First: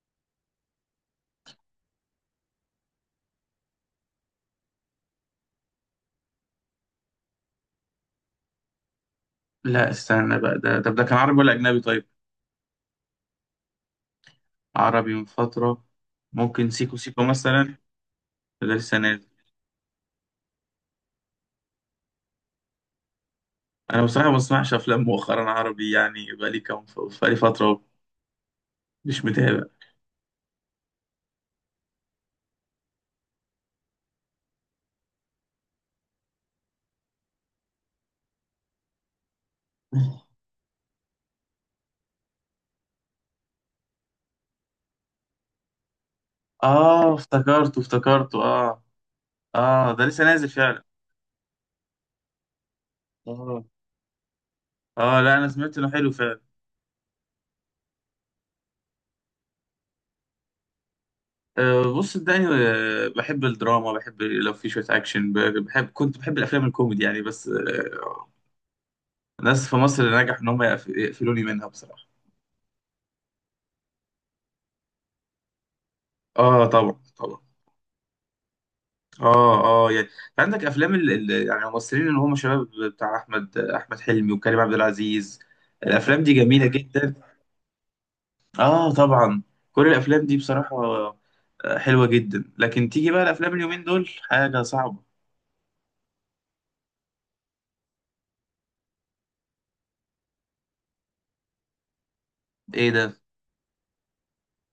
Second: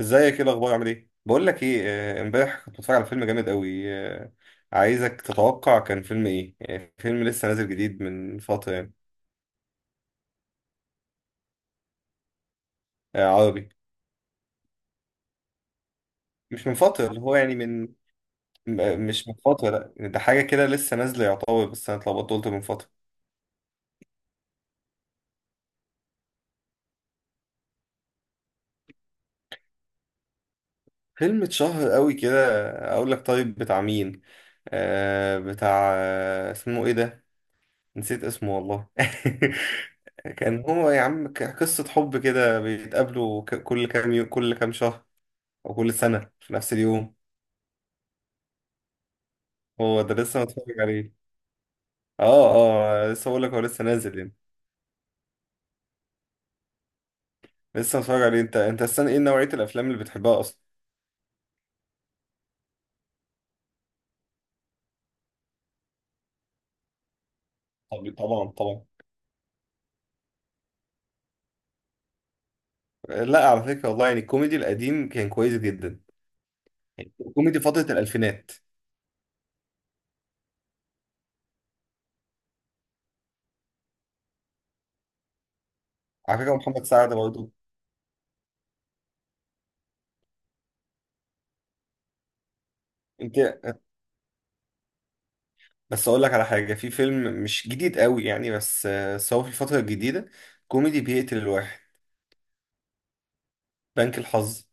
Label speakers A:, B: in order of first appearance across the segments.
A: ازيك؟ ايه الاخبار؟ عامل ايه؟ بقول لك ايه. امبارح كنت بتفرج على فيلم جامد قوي. عايزك تتوقع كان فيلم ايه. فيلم لسه نازل جديد من فتره يعني.
B: لا، استنى بقى. ده كان عربي ولا أجنبي طيب؟
A: آه، عربي.
B: عربي من فترة.
A: مش
B: ممكن
A: من
B: سيكو
A: فتره، اللي
B: سيكو
A: هو يعني
B: مثلا.
A: من
B: ده لسه
A: مش
B: نازل.
A: من فتره، لا يعني ده حاجه كده لسه نازله يعتبر، بس انا اتلخبطت قلت من فتره.
B: أنا بصراحة ما بسمعش أفلام مؤخرا عربي، يعني بقالي كام، بقالي فترة مش متابع.
A: فيلم اتشهر قوي كده. اقول لك طيب، بتاع مين؟ بتاع اسمه ايه ده؟ نسيت اسمه والله. كان هو يا عم، قصة حب كده بيتقابلوا كل كل كام شهر، وكل سنة في نفس
B: آه،
A: اليوم.
B: افتكرته آه. آه،
A: هو
B: ده
A: ده
B: لسه
A: لسه
B: نازل
A: متفرج
B: فعلا.
A: عليه؟ اه. اه، لسه بقول لك هو
B: آه.
A: لسه نازل يعني.
B: آه لا، أنا سمعت إنه حلو فعلا.
A: لسه متفرج عليه انت؟ انت، السنة ايه نوعية الافلام اللي بتحبها اصلا؟
B: آه بص صدقني، بحب الدراما، بحب لو في شوية أكشن، بحب، كنت بحب الأفلام الكوميدي يعني بس.
A: طب، طبعا طبعا.
B: ناس في مصر نجح إن هم يقفلوني منها بصراحة.
A: لا على فكرة والله، يعني الكوميدي القديم كان كويس جدا،
B: آه طبعا
A: يعني
B: طبعا.
A: كوميدي فترة الألفينات.
B: اه اه يعني. عندك افلام يعني الممثلين اللي هم شباب، بتاع احمد حلمي وكريم عبد العزيز. الافلام دي
A: على فكرة
B: جميله
A: محمد
B: جدا.
A: سعد برضه.
B: اه طبعا. كل الافلام دي بصراحه حلوه جدا. لكن تيجي بقى
A: أنت.
B: الافلام اليومين دول حاجه صعبه.
A: بس أقول لك على حاجة، في فيلم مش جديد قوي يعني، بس هو في الفترة الجديدة، كوميدي بيقتل الواحد.
B: ايه ده؟
A: بنك الحظ.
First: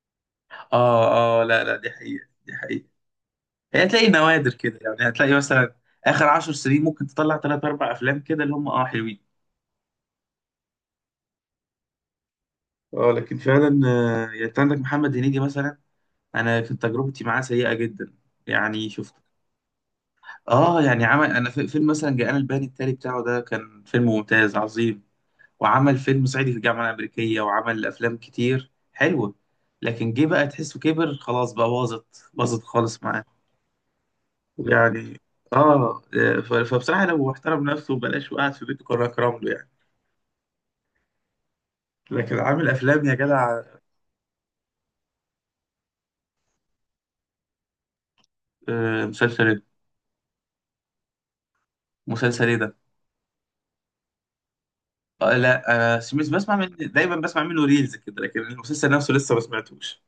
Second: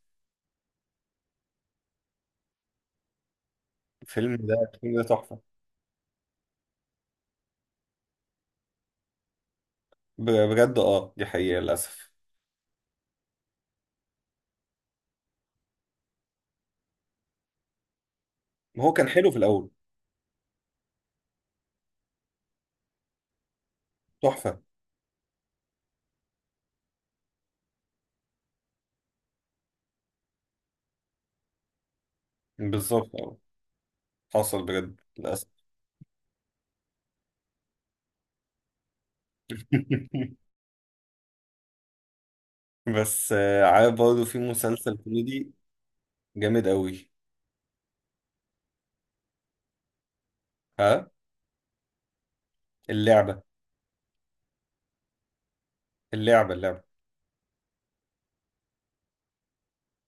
B: اه اه. لا، دي حقيقه، دي حقيقه. هي هتلاقي
A: الفيلم
B: نوادر
A: ده
B: كده
A: الفيلم ده
B: يعني. هتلاقي
A: تحفة.
B: مثلا اخر 10 سنين ممكن تطلع 3 4 افلام كده اللي هم اه حلوين.
A: بجد، دي حقيقة للأسف.
B: اه لكن فعلا، يعني انت عندك محمد هنيدي مثلا. انا كانت تجربتي معاه سيئه جدا، يعني
A: هو كان
B: شفت.
A: حلو في الأول،
B: اه يعني عمل، انا في فيلم مثلا جاءنا البيان التالي بتاعه، ده كان فيلم ممتاز
A: تحفة.
B: عظيم. وعمل فيلم صعيدي في الجامعه الامريكيه، وعمل افلام كتير حلوه. لكن جه بقى تحسه كبر، خلاص بقى باظت، باظت خالص
A: بالظبط،
B: معاه
A: اه. حصل بجد
B: يعني.
A: للأسف.
B: اه، فبصراحه لو احترم نفسه وبلاش وقعد في بيته كنا اكرم له يعني. لكن عامل افلام يا
A: بس
B: جدع.
A: عارف برضه في مسلسل كوميدي جامد قوي.
B: آه، مسلسل ايه؟
A: ها،
B: مسلسل ايه ده؟
A: اللعبة.
B: آه لا، انا سميث،
A: اللعبة
B: بسمع من
A: اللعبة.
B: دايما بسمع منه ريلز كده، لكن المسلسل نفسه لسه ما سمعتوش.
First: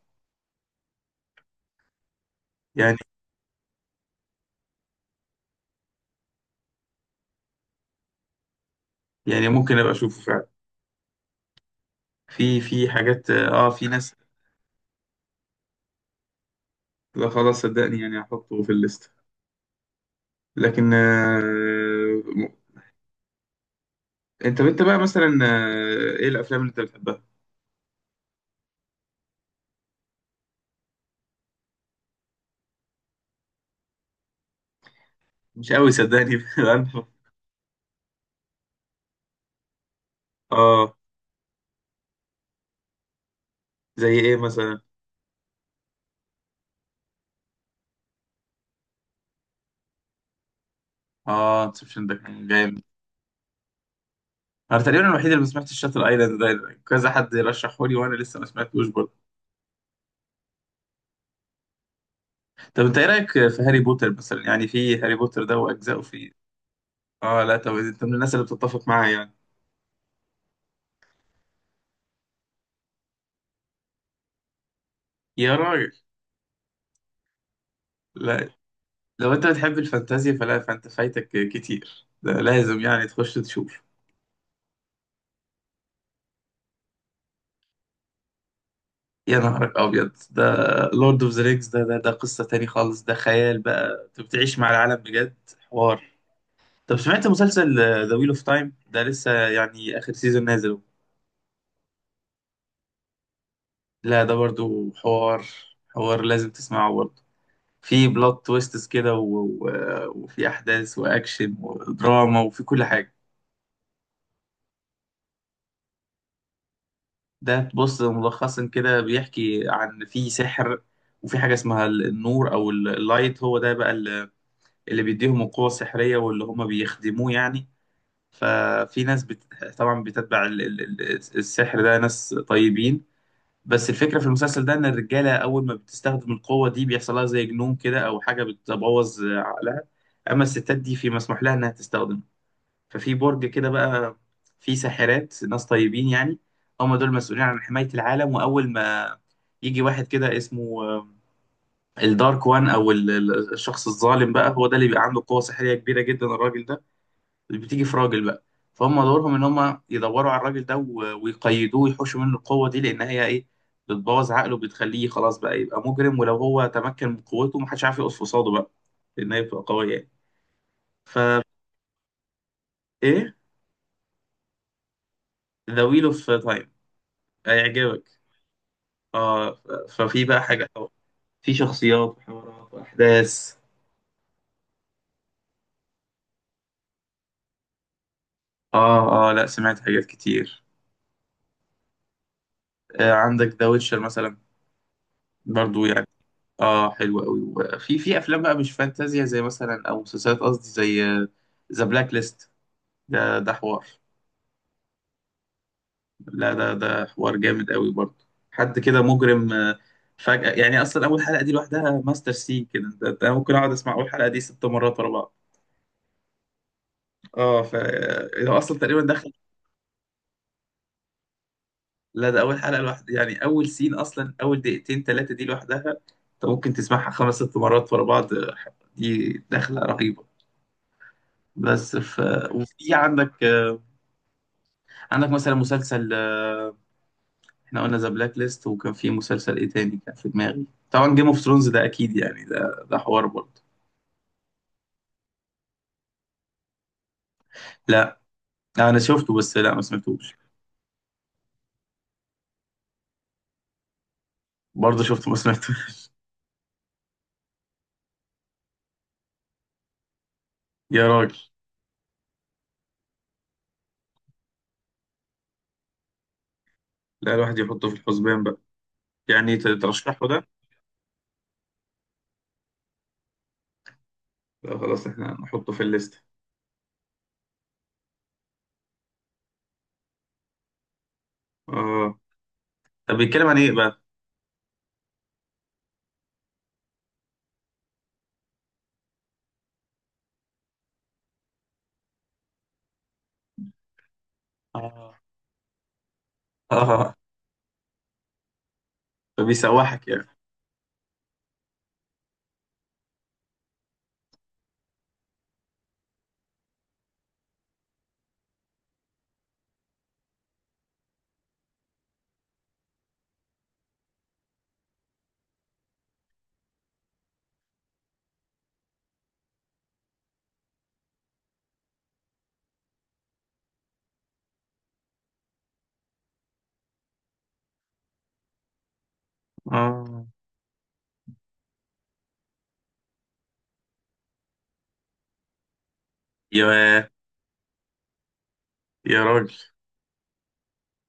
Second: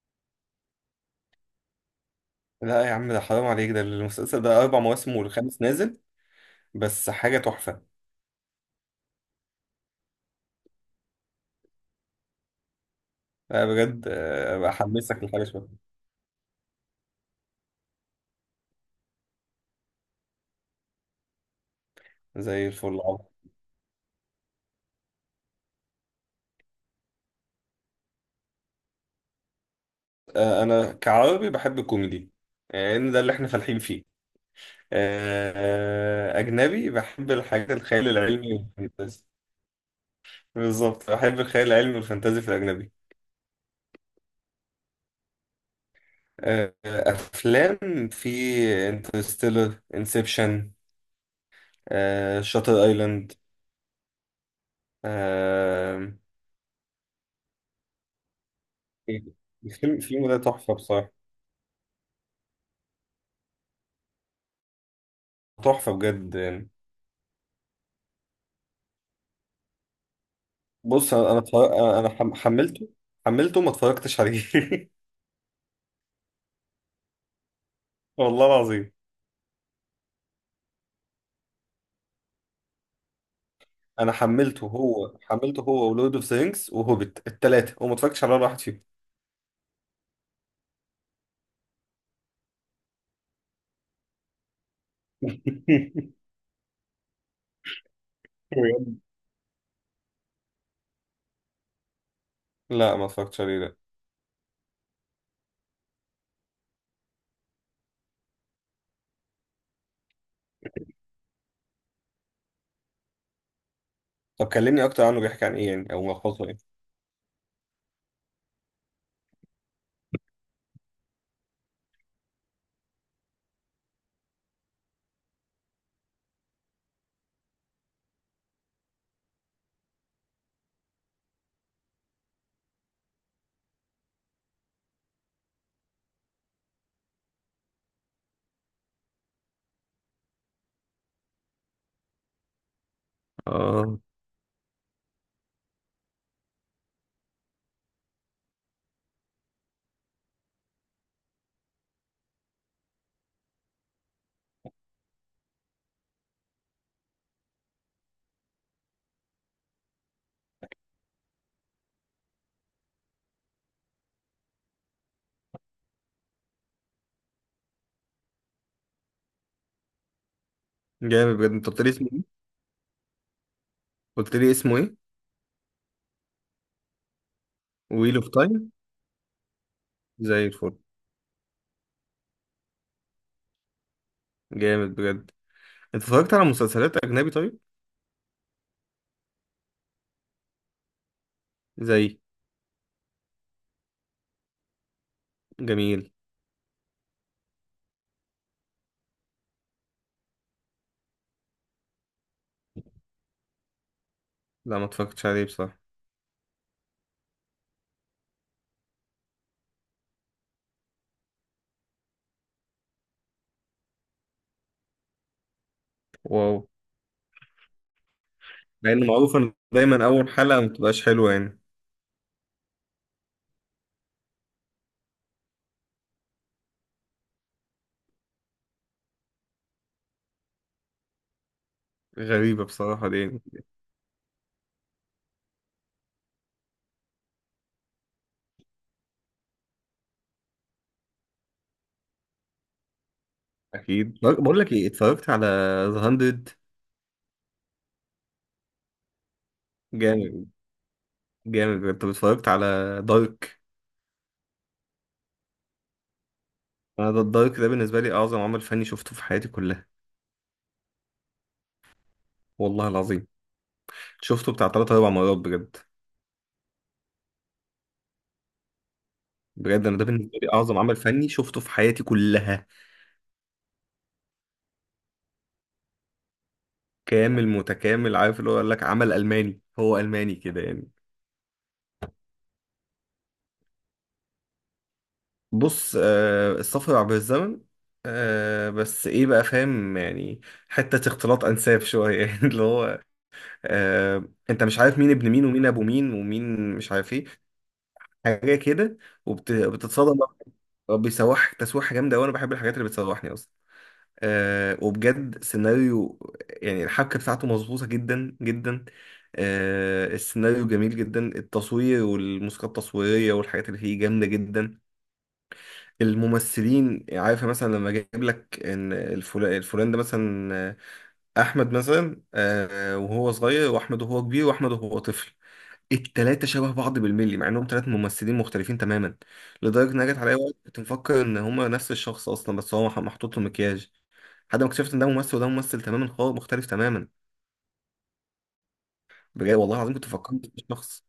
A: لا يا
B: يعني.
A: عم، ده حرام عليك، ده المسلسل ده أربع مواسم والخامس نازل، بس حاجة تحفة.
B: يعني ممكن ابقى اشوفه فعلا. في حاجات،
A: لا
B: اه في
A: بجد،
B: ناس.
A: بحمسك لحاجة شوية.
B: لا خلاص صدقني، يعني هحطه في الليست. لكن آه، م-.
A: زي الفل، عظيم.
B: انت بقى مثلا، آه، ايه الافلام اللي انت بتحبها؟
A: أنا كعربي بحب الكوميدي، لأن ده اللي إحنا فالحين فيه. آه،
B: مش قوي صدقني.
A: أجنبي
B: أنا-.
A: بحب الحاجات الخيال العلمي والفانتازي.
B: اه.
A: بالظبط، بحب الخيال العلمي والفانتازي في الأجنبي.
B: زي ايه مثلا؟
A: افلام في انترستيلر، انسبشن،
B: اه، انسبشن ده كان جامد.
A: شاتر ايلاند.
B: انا تقريبا الوحيد اللي ما سمعتش شاتل ايلاند. ده كذا حد رشحه لي وانا لسه ما سمعتوش برضه.
A: الفيلم ده تحفه بصراحه،
B: طب انت ايه رايك في هاري بوتر مثلا؟ يعني في هاري بوتر ده
A: تحفه
B: واجزائه في.
A: بجد يعني.
B: اه لا طب انت من الناس اللي بتتفق معايا يعني.
A: بص، انا انا اتفرج- انا حم- حملته حملته ما اتفرجتش عليه.
B: يا راجل
A: والله
B: لا.
A: العظيم.
B: لو انت بتحب الفانتازيا فلا، فايتك كتير، ده لازم يعني تخش تشوف.
A: انا حملته هو، ولورد اوف ذا رينجز وهوبيت الثلاثه، وما اتفرجتش على ولا واحد فيهم.
B: يا نهارك ابيض ده. لورد اوف ذا رينجز ده، ده قصة تاني خالص، ده خيال بقى، انت بتعيش مع العالم بجد. حوار. طب سمعت مسلسل ذا ويل اوف تايم؟
A: بجد؟
B: ده لسه يعني اخر سيزون نازل.
A: لا ما اتفرجتش عليه ده.
B: لا ده برضو حوار، حوار لازم تسمعه برضو. في بلوت تويستس كده و... و... وفي احداث واكشن ودراما، وفي كل حاجة.
A: طب كلمني اكتر عنه، بيحكي عن ايه يعني، او ملخصه ايه؟
B: ده بص، ملخصا كده بيحكي عن، في سحر، وفي حاجة اسمها النور، أو اللايت، هو ده بقى اللي بيديهم القوة السحرية واللي هما بيخدموه يعني. ففي ناس طبعا بتتبع السحر ده، ناس طيبين. بس الفكرة في المسلسل ده إن الرجالة أول ما بتستخدم القوة دي بيحصل لها زي جنون كده، أو حاجة بتبوظ عقلها. أما الستات دي في مسموح لها إنها تستخدم. ففي برج كده
A: اه.
B: بقى فيه ساحرات، ناس طيبين يعني، هم دول مسؤولين عن حماية العالم. وأول ما يجي واحد كده اسمه الدارك وان، أو الشخص الظالم بقى، هو ده اللي بيبقى عنده قوة سحرية كبيرة جدا الراجل ده اللي بتيجي في راجل بقى. فهم دورهم إن هم يدوروا على الراجل ده ويقيدوه ويحوشوا منه القوة دي، لأن هي إيه، بتبوظ عقله، بتخليه خلاص بقى يبقى مجرم. ولو هو تمكن من قوته محدش عارف يقف قصاده بقى، لأن هي بتبقى قوية يعني.
A: جامد
B: فا
A: بجد. انت قلت لي اسمه؟
B: إيه،
A: قلت لي اسمه ايه؟
B: ذا ويل أوف تايم. هيعجبك.
A: ويل اوف تايم.
B: اه، ففي بقى
A: زي
B: حاجة،
A: الفل.
B: في شخصيات وحوارات وأحداث.
A: جامد بجد. انت اتفرجت على مسلسلات اجنبي طيب؟
B: اه اه لا، سمعت حاجات كتير.
A: زي؟
B: آه عندك ذا ويتشر مثلا برضو يعني.
A: جميل.
B: اه حلو قوي. وفي في افلام بقى مش فانتازيا، زي مثلا، او مسلسلات قصدي، زي ذا بلاك ليست، ده حوار.
A: لا ما اتفرجتش عليه بصراحه.
B: لا ده حوار جامد قوي برضو. حد كده مجرم، فجأة يعني. اصلا اول حلقة دي لوحدها ماستر سين كده. ده ممكن اقعد اسمع اول حلقة دي 6 مرات ورا بعض.
A: واو.
B: اه، ف آه، اصلا
A: مع
B: تقريبا
A: انه
B: دخل.
A: معروف ان دايما اول حلقه ما بتبقاش حلوه يعني.
B: لا ده اول حلقه لوحدها، يعني اول سين، اصلا اول 2 3 دقايق دي لوحدها انت ممكن تسمعها 5 6 مرات ورا بعض. دي دخله رهيبه. بس ف-.
A: غريبه
B: وفي
A: بصراحه دي
B: عندك،
A: يعني.
B: عندك مثلا مسلسل، احنا قلنا ذا بلاك ليست، وكان في مسلسل ايه تاني كان في دماغي، طبعا جيم اوف ثرونز ده اكيد يعني، ده ده حوار برضه.
A: اكيد. بقول لك ايه، اتفرجت على ذا 100؟
B: لا انا شفته، بس لا ما سمعتوش
A: جامد، جامد بجد. طب اتفرجت على دارك؟
B: برضه. شفته ما سمعتوش.
A: انا ده الدارك ده بالنسبه لي اعظم عمل فني شفته في حياتي كلها،
B: يا راجل.
A: والله العظيم. شفته بتاع 3 4 مرات بجد.
B: لا الواحد يحطه في الحسبان بقى، يعني
A: بجد انا ده
B: ترشحه
A: بالنسبه
B: ده.
A: لي اعظم عمل فني شفته في حياتي كلها،
B: لا خلاص احنا نحطه في الليست.
A: كامل متكامل. عارف اللي هو، قال لك عمل ألماني، هو ألماني كده يعني.
B: اه. طب بيتكلم عن ايه بقى؟
A: بص، السفر عبر الزمن. بس ايه بقى، فاهم يعني؟ حتة اختلاط أنساب شوية، يعني اللي هو، انت مش عارف مين
B: اه.
A: ابن مين ومين ابو مين ومين مش عارف
B: اه
A: ايه، حاجة كده،
B: فبيسوحك
A: وبتتصادم.
B: يعني.
A: بيسوحك تسويحة جامدة وانا بحب الحاجات اللي بتسوحني اصلا وبجد سيناريو، يعني الحبكة بتاعته مظبوطة جدا جدا. السيناريو جميل جدا، التصوير والموسيقى التصويرية والحاجات اللي فيه جامدة جدا. الممثلين، عارفة مثلا لما جايب لك ان الفلان ده مثلا، احمد مثلا، وهو صغير، واحمد وهو كبير، واحمد وهو طفل، التلاتة شبه بعض بالملي، مع انهم تلات ممثلين مختلفين تماما، لدرجة ان أنا جت
B: اه.
A: عليا وقت كنت مفكر ان هما نفس الشخص اصلا، بس هو محطوط له مكياج، لحد ما اكتشفت ان ده ممثل وده ممثل، تماما خالص مختلف تماما.
B: يا يا راجل.
A: بجد والله العظيم كنت فكرت في شخص.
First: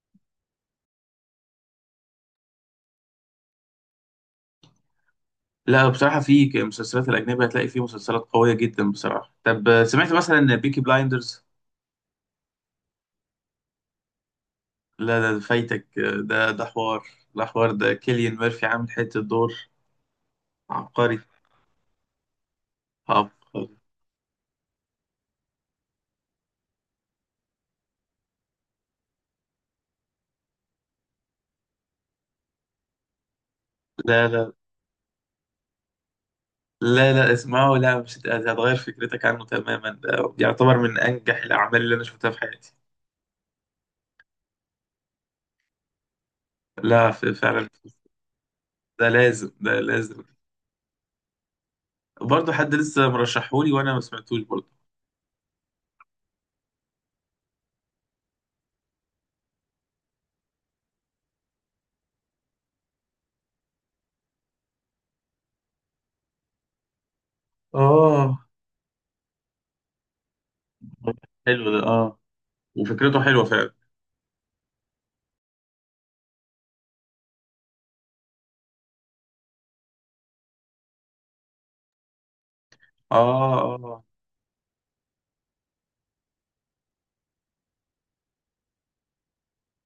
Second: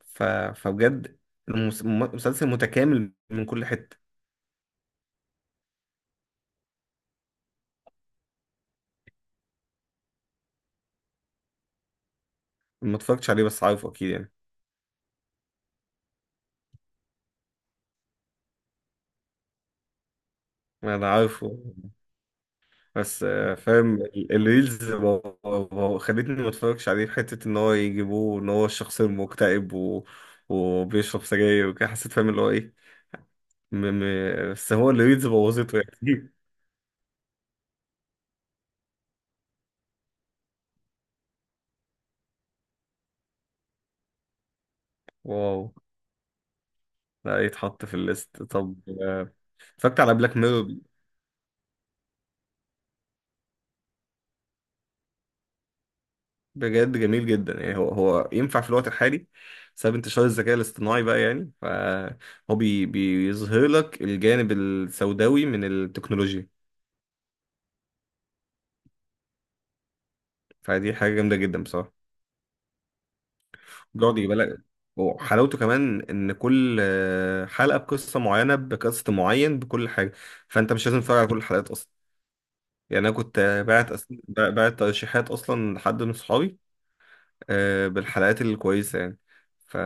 A: ف... فبجد، مسلسل متكامل من كل حته.
B: لا بصراحة في مسلسلات الأجنبية هتلاقي فيه مسلسلات قوية جدا بصراحة. طب سمعت مثلا بيكي بلايندرز؟
A: ما اتفرجتش عليه بس عارفه اكيد يعني.
B: لا ده فايتك، ده حوار. ده حوار، ده كيليان ميرفي عامل حتة دور
A: انا
B: عبقري.
A: عارفه بس
B: عبقري.
A: فاهم الريلز خلتني ما اتفرجش عليه، في حته ان هو يجيبوه ان هو الشخص المكتئب وبيشرب سجاير وكده، حسيت فاهم اللي هو ايه.
B: لا لا
A: بس هو الريلز بوظته يعني.
B: لا اسمعه، لا مش هتغير فكرتك عنه تماما. ده يعتبر من أنجح الأعمال اللي أنا شفتها في حياتي.
A: واو.
B: لا
A: لا
B: فعلا.
A: يتحط في الليست طب.
B: ده
A: آه،
B: لازم، ده
A: اتفرجت على
B: لازم.
A: بلاك ميرور؟
B: برضه حد لسه مرشحولي وأنا ما سمعتوش برضه.
A: بجد جميل جدا، يعني هو ينفع في الوقت الحالي بسبب انتشار الذكاء الاصطناعي بقى، يعني فهو بيظهر لك الجانب السوداوي من التكنولوجيا،
B: اه
A: فدي حاجة جامدة جدا
B: حلو ده
A: بصراحة.
B: اه. وفكرته حلوه فعلا.
A: بيقعد يجيب لك، وحلاوته كمان ان كل حلقة بقصة معينة، بكاست معين، بكل حاجة، فانت مش لازم تتفرج على كل الحلقات اصلا. يعني انا كنت
B: اه
A: آه، باعت
B: اه.
A: أس- باعت ترشيحات اصلا لحد من صحابي، بالحلقات الكويسة يعني. ف...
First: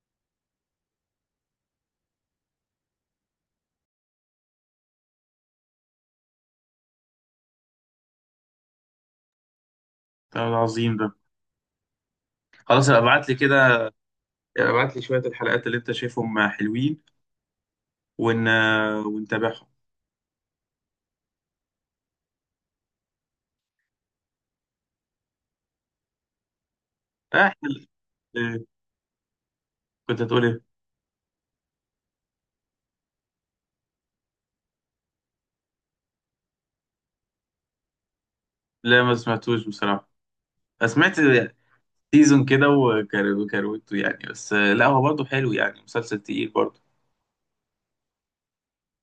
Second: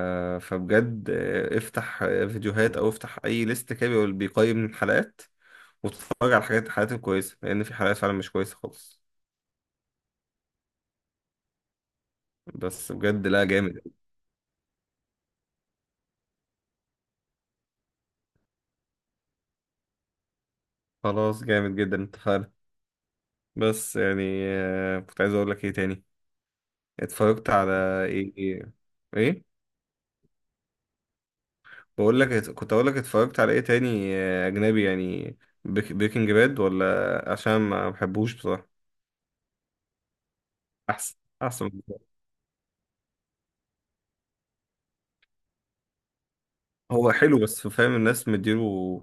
A: فبجد، افتح فيديوهات أو افتح أي ليست كده، بيقيم الحلقات، وتتفرج على الحلقات الكويسة، لأن في حلقات فعلا مش كويسة خالص.
B: ده عظيم ده. خلاص
A: بس
B: ابقى
A: بجد،
B: ابعت لي
A: لا
B: كده،
A: جامد.
B: ابعت لي شويه الحلقات اللي انت شايفهم حلوين، ون... ونتابعهم.
A: خلاص، جامد جدا، اتفقنا. بس يعني كنت عايز أقول لك إيه تاني،
B: آه
A: اتفرجت
B: احنا.
A: على إيه
B: آه،
A: إيه إيه؟
B: كنت هتقول ايه؟
A: بقول لك كنت أقول لك اتفرجت على إيه تاني، أجنبي يعني، بريكنج باد؟ ولا عشان ما بحبوش بصراحة.
B: لا ما سمعتوش بصراحه. سمعت
A: أحسن، أحسن.
B: سيزون كده وكروته يعني بس. لا هو برضه حلو يعني، مسلسل تقيل برضه.
A: هو حلو بس فاهم الناس مديله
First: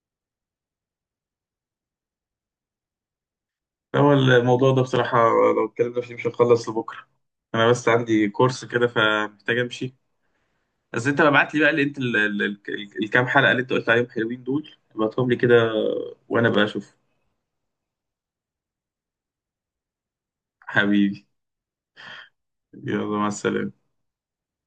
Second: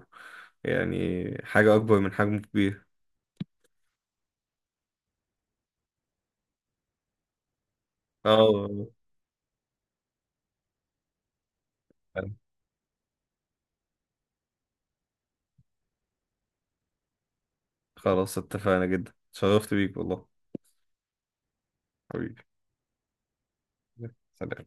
A: يعني حاجة أكبر من حجمه، كبير.
B: هو الموضوع ده بصراحه لو اتكلمنا فيه مش هنخلص لبكره. انا بس عندي كورس كده
A: اه،
B: فمحتاج امشي. بس انت ابعت لي بقى، اللي انت الكام حلقة اللي انت قلت عليهم حلوين دول، ابعتهم لي كده وانا بقى اشوف.
A: خلاص اتفقنا جدا، اتشرفت بيك والله.
B: حبيبي.
A: حبيبي.
B: يلا مع السلامة.
A: سلام.